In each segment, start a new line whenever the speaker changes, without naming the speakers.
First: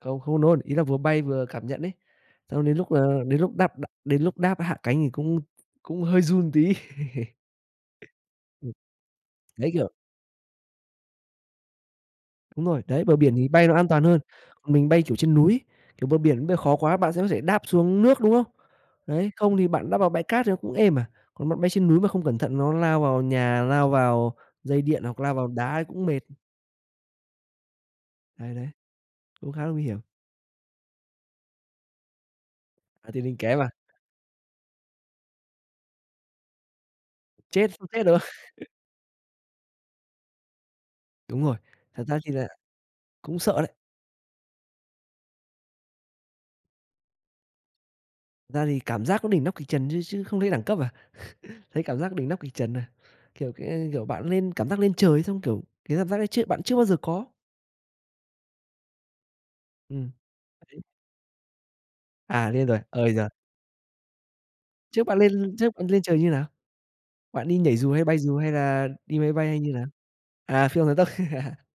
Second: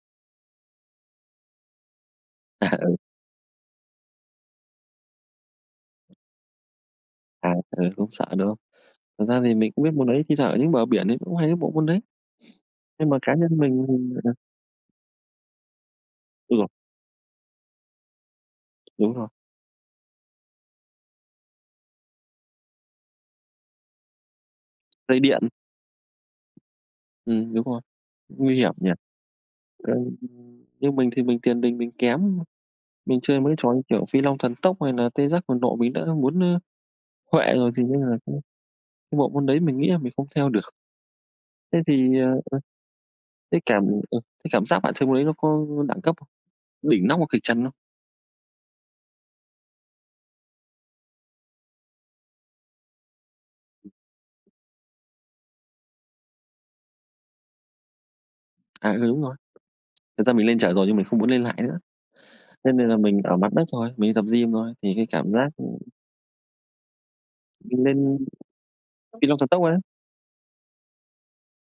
Không, không nôn, ý là vừa bay vừa cảm nhận ấy. Xong
À,
đến lúc
ừ.
là đến lúc đáp đ đến lúc đáp hạ cánh thì cũng cũng hơi run tí.
À, ừ, cũng sợ, đúng hông?
Ừm.
Thật ra thì
Đấy,
mình cũng
kiểu
biết môn đấy, thi thoảng ở những bờ biển đấy cũng hay có bộ môn đấy.
Đúng rồi, đấy,
Nhưng
bờ
mà cá
biển thì
nhân
bay nó
mình
an toàn
mình,
hơn,
ờ
còn mình bay, kiểu, trên núi. Kiểu, bờ biển bơi
Ôi giời!
khó quá bạn sẽ có thể đáp xuống nước, đúng không?
Đúng rồi.
Đấy, không thì bạn đáp vào bãi cát thì nó cũng êm à, còn bạn bay trên núi mà không cẩn thận nó lao vào nhà, lao vào dây điện,
Dây
hoặc lao
điện.
vào đá thì cũng mệt.
Ừm, đúng rồi,
Ấy,
nguy
đấy,
hiểm nhỉ?
cũng khá là nguy hiểm.
Ừm, như mình thì mình tiền đình mình kém.
À,
Mình
tiền đình
chơi mấy cái
kém à?
trò như, kiểu, Phi Long Thần Tốc hay nà Tê Giác Cuồng Nộ mình đã muốn, ơ, huệ
Chết,
rồi, thì
không
nên
chết
là
được.
cũng cái bộ môn đấy mình nghĩ là mình không theo được.
Đúng rồi,
Thế
thật ra
thì, ờ,
thì
ờ,
là cũng sợ
cái
đấy.
cảm ờ, cái cảm giác bạn chơi môn đấy nó có đẳng cấp không? Đỉnh nóc hoặc kịch trần không?
Thật ra thì cảm giác nó đỉnh nóc kịch trần, chứ chứ không thấy đẳng cấp à, thấy cảm giác đỉnh nóc kịch trần à. Kiểu, cái, ê, kiểu, bạn lên cảm giác lên trời ấy xong, kiểu, cái cảm giác ấy chưa bạn chưa bao giờ có?
À, ừ, đúng rồi.
Ừm.
Thật ra mình lên trời
Ấy.
rồi nhưng mình không muốn lên lại nữa.
À, lên
Thế
rồi.
nên là
Ơi
mình
giời.
ở mặt đất thôi, mình đi tập gym thôi, thì
Trước
cái
bạn
cảm giác,
lên
ưm
trước bạn lên trời như nào? Bạn đi nhảy
Mình
dù, hay bay
lên
dù, hay là đi
Phi
máy
Long Thần
bay, hay
Tốc
như
ấy.
nào? À Phi Long Thần Tốc,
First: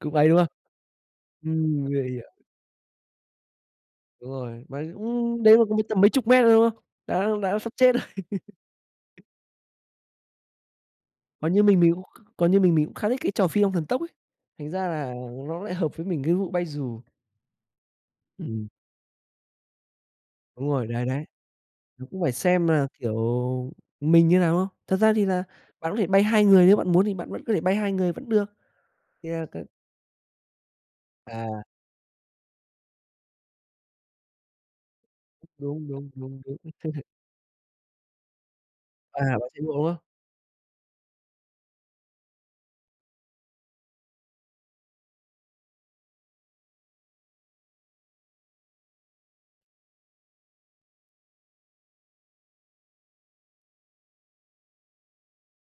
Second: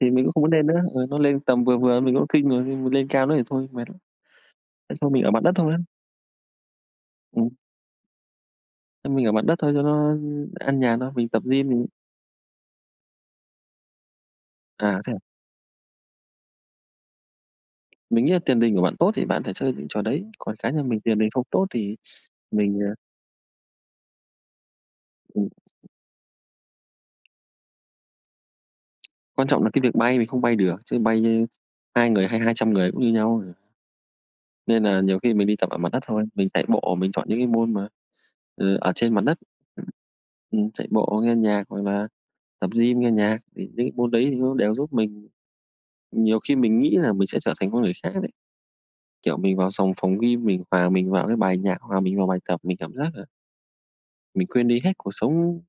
Thì mình
ấy,
cũng
đúng
không
không?
muốn nên nữa. Ừ, nó lên tầm vừa
Ừm,
vừa
ghê
mình cũng
vậy.
kinh rồi, khi mà lên cao nữa thì thôi, mệt lắm.
Đúng rồi, mà
Thế thôi, mình ở mặt
cũng
đất
đấy mà
thôi.
cũng mấy tầm mấy chục mét thôi, đúng không? Đã
Ừm.
đã sắp chết rồi.
Ơ, mình ở mặt đất thôi cho nó an nhàn thôi, mình tập
Còn như
gym, mình
mình còn như mình mình cũng khá thích cái trò Phi Long Thần Tốc ấy, thành ra
À, thế
là
à?
nó lại hợp với mình cái vụ bay dù.
Mình nghĩ là tiền
Ừm.
đình của bạn tốt thì bạn thể chơi những trò đấy, còn
Đúng
cá
rồi,
nhân mình
đấy,
tiền
đấy.
đình không tốt thì
Nó cũng phải xem
mình,
là,
ờ
kiểu, mình như nào, đúng không? Thật ra thì là
Ừm.
bạn có thể bay 2 người nếu bạn muốn thì bạn vẫn có thể bay 2 người vẫn được. Thì là
Quan trọng
c
là cái việc bay mình không bay được, chứ bay, ơ,
À.
2 người hay 200 người cũng như nhau à. Nên nà nhiều khi mình đi tập ở
Đúng,
mặt đất
đúng,
thôi,
đúng,
mình
đúng.
chạy bộ, mình chọn những cái môn mà, ờ, ở trên
À,
mặt đất.
bạn chạy bộ, đúng không?
Ừm, chạy bộ, nghe nhạc hoặc là tập gym nghe nhạc, thì những cái môn đấy thì nó đều giúp mình nhiều khi mình nghĩ là mình sẽ trở thành con người khác đấy. Kiểu, mình vào sòng phòng gym, mình hòa mình vào cái bài nhạc, hòa mình vào bài tập, mình cảm giác, ờ mình quên đi hết cuộc sống.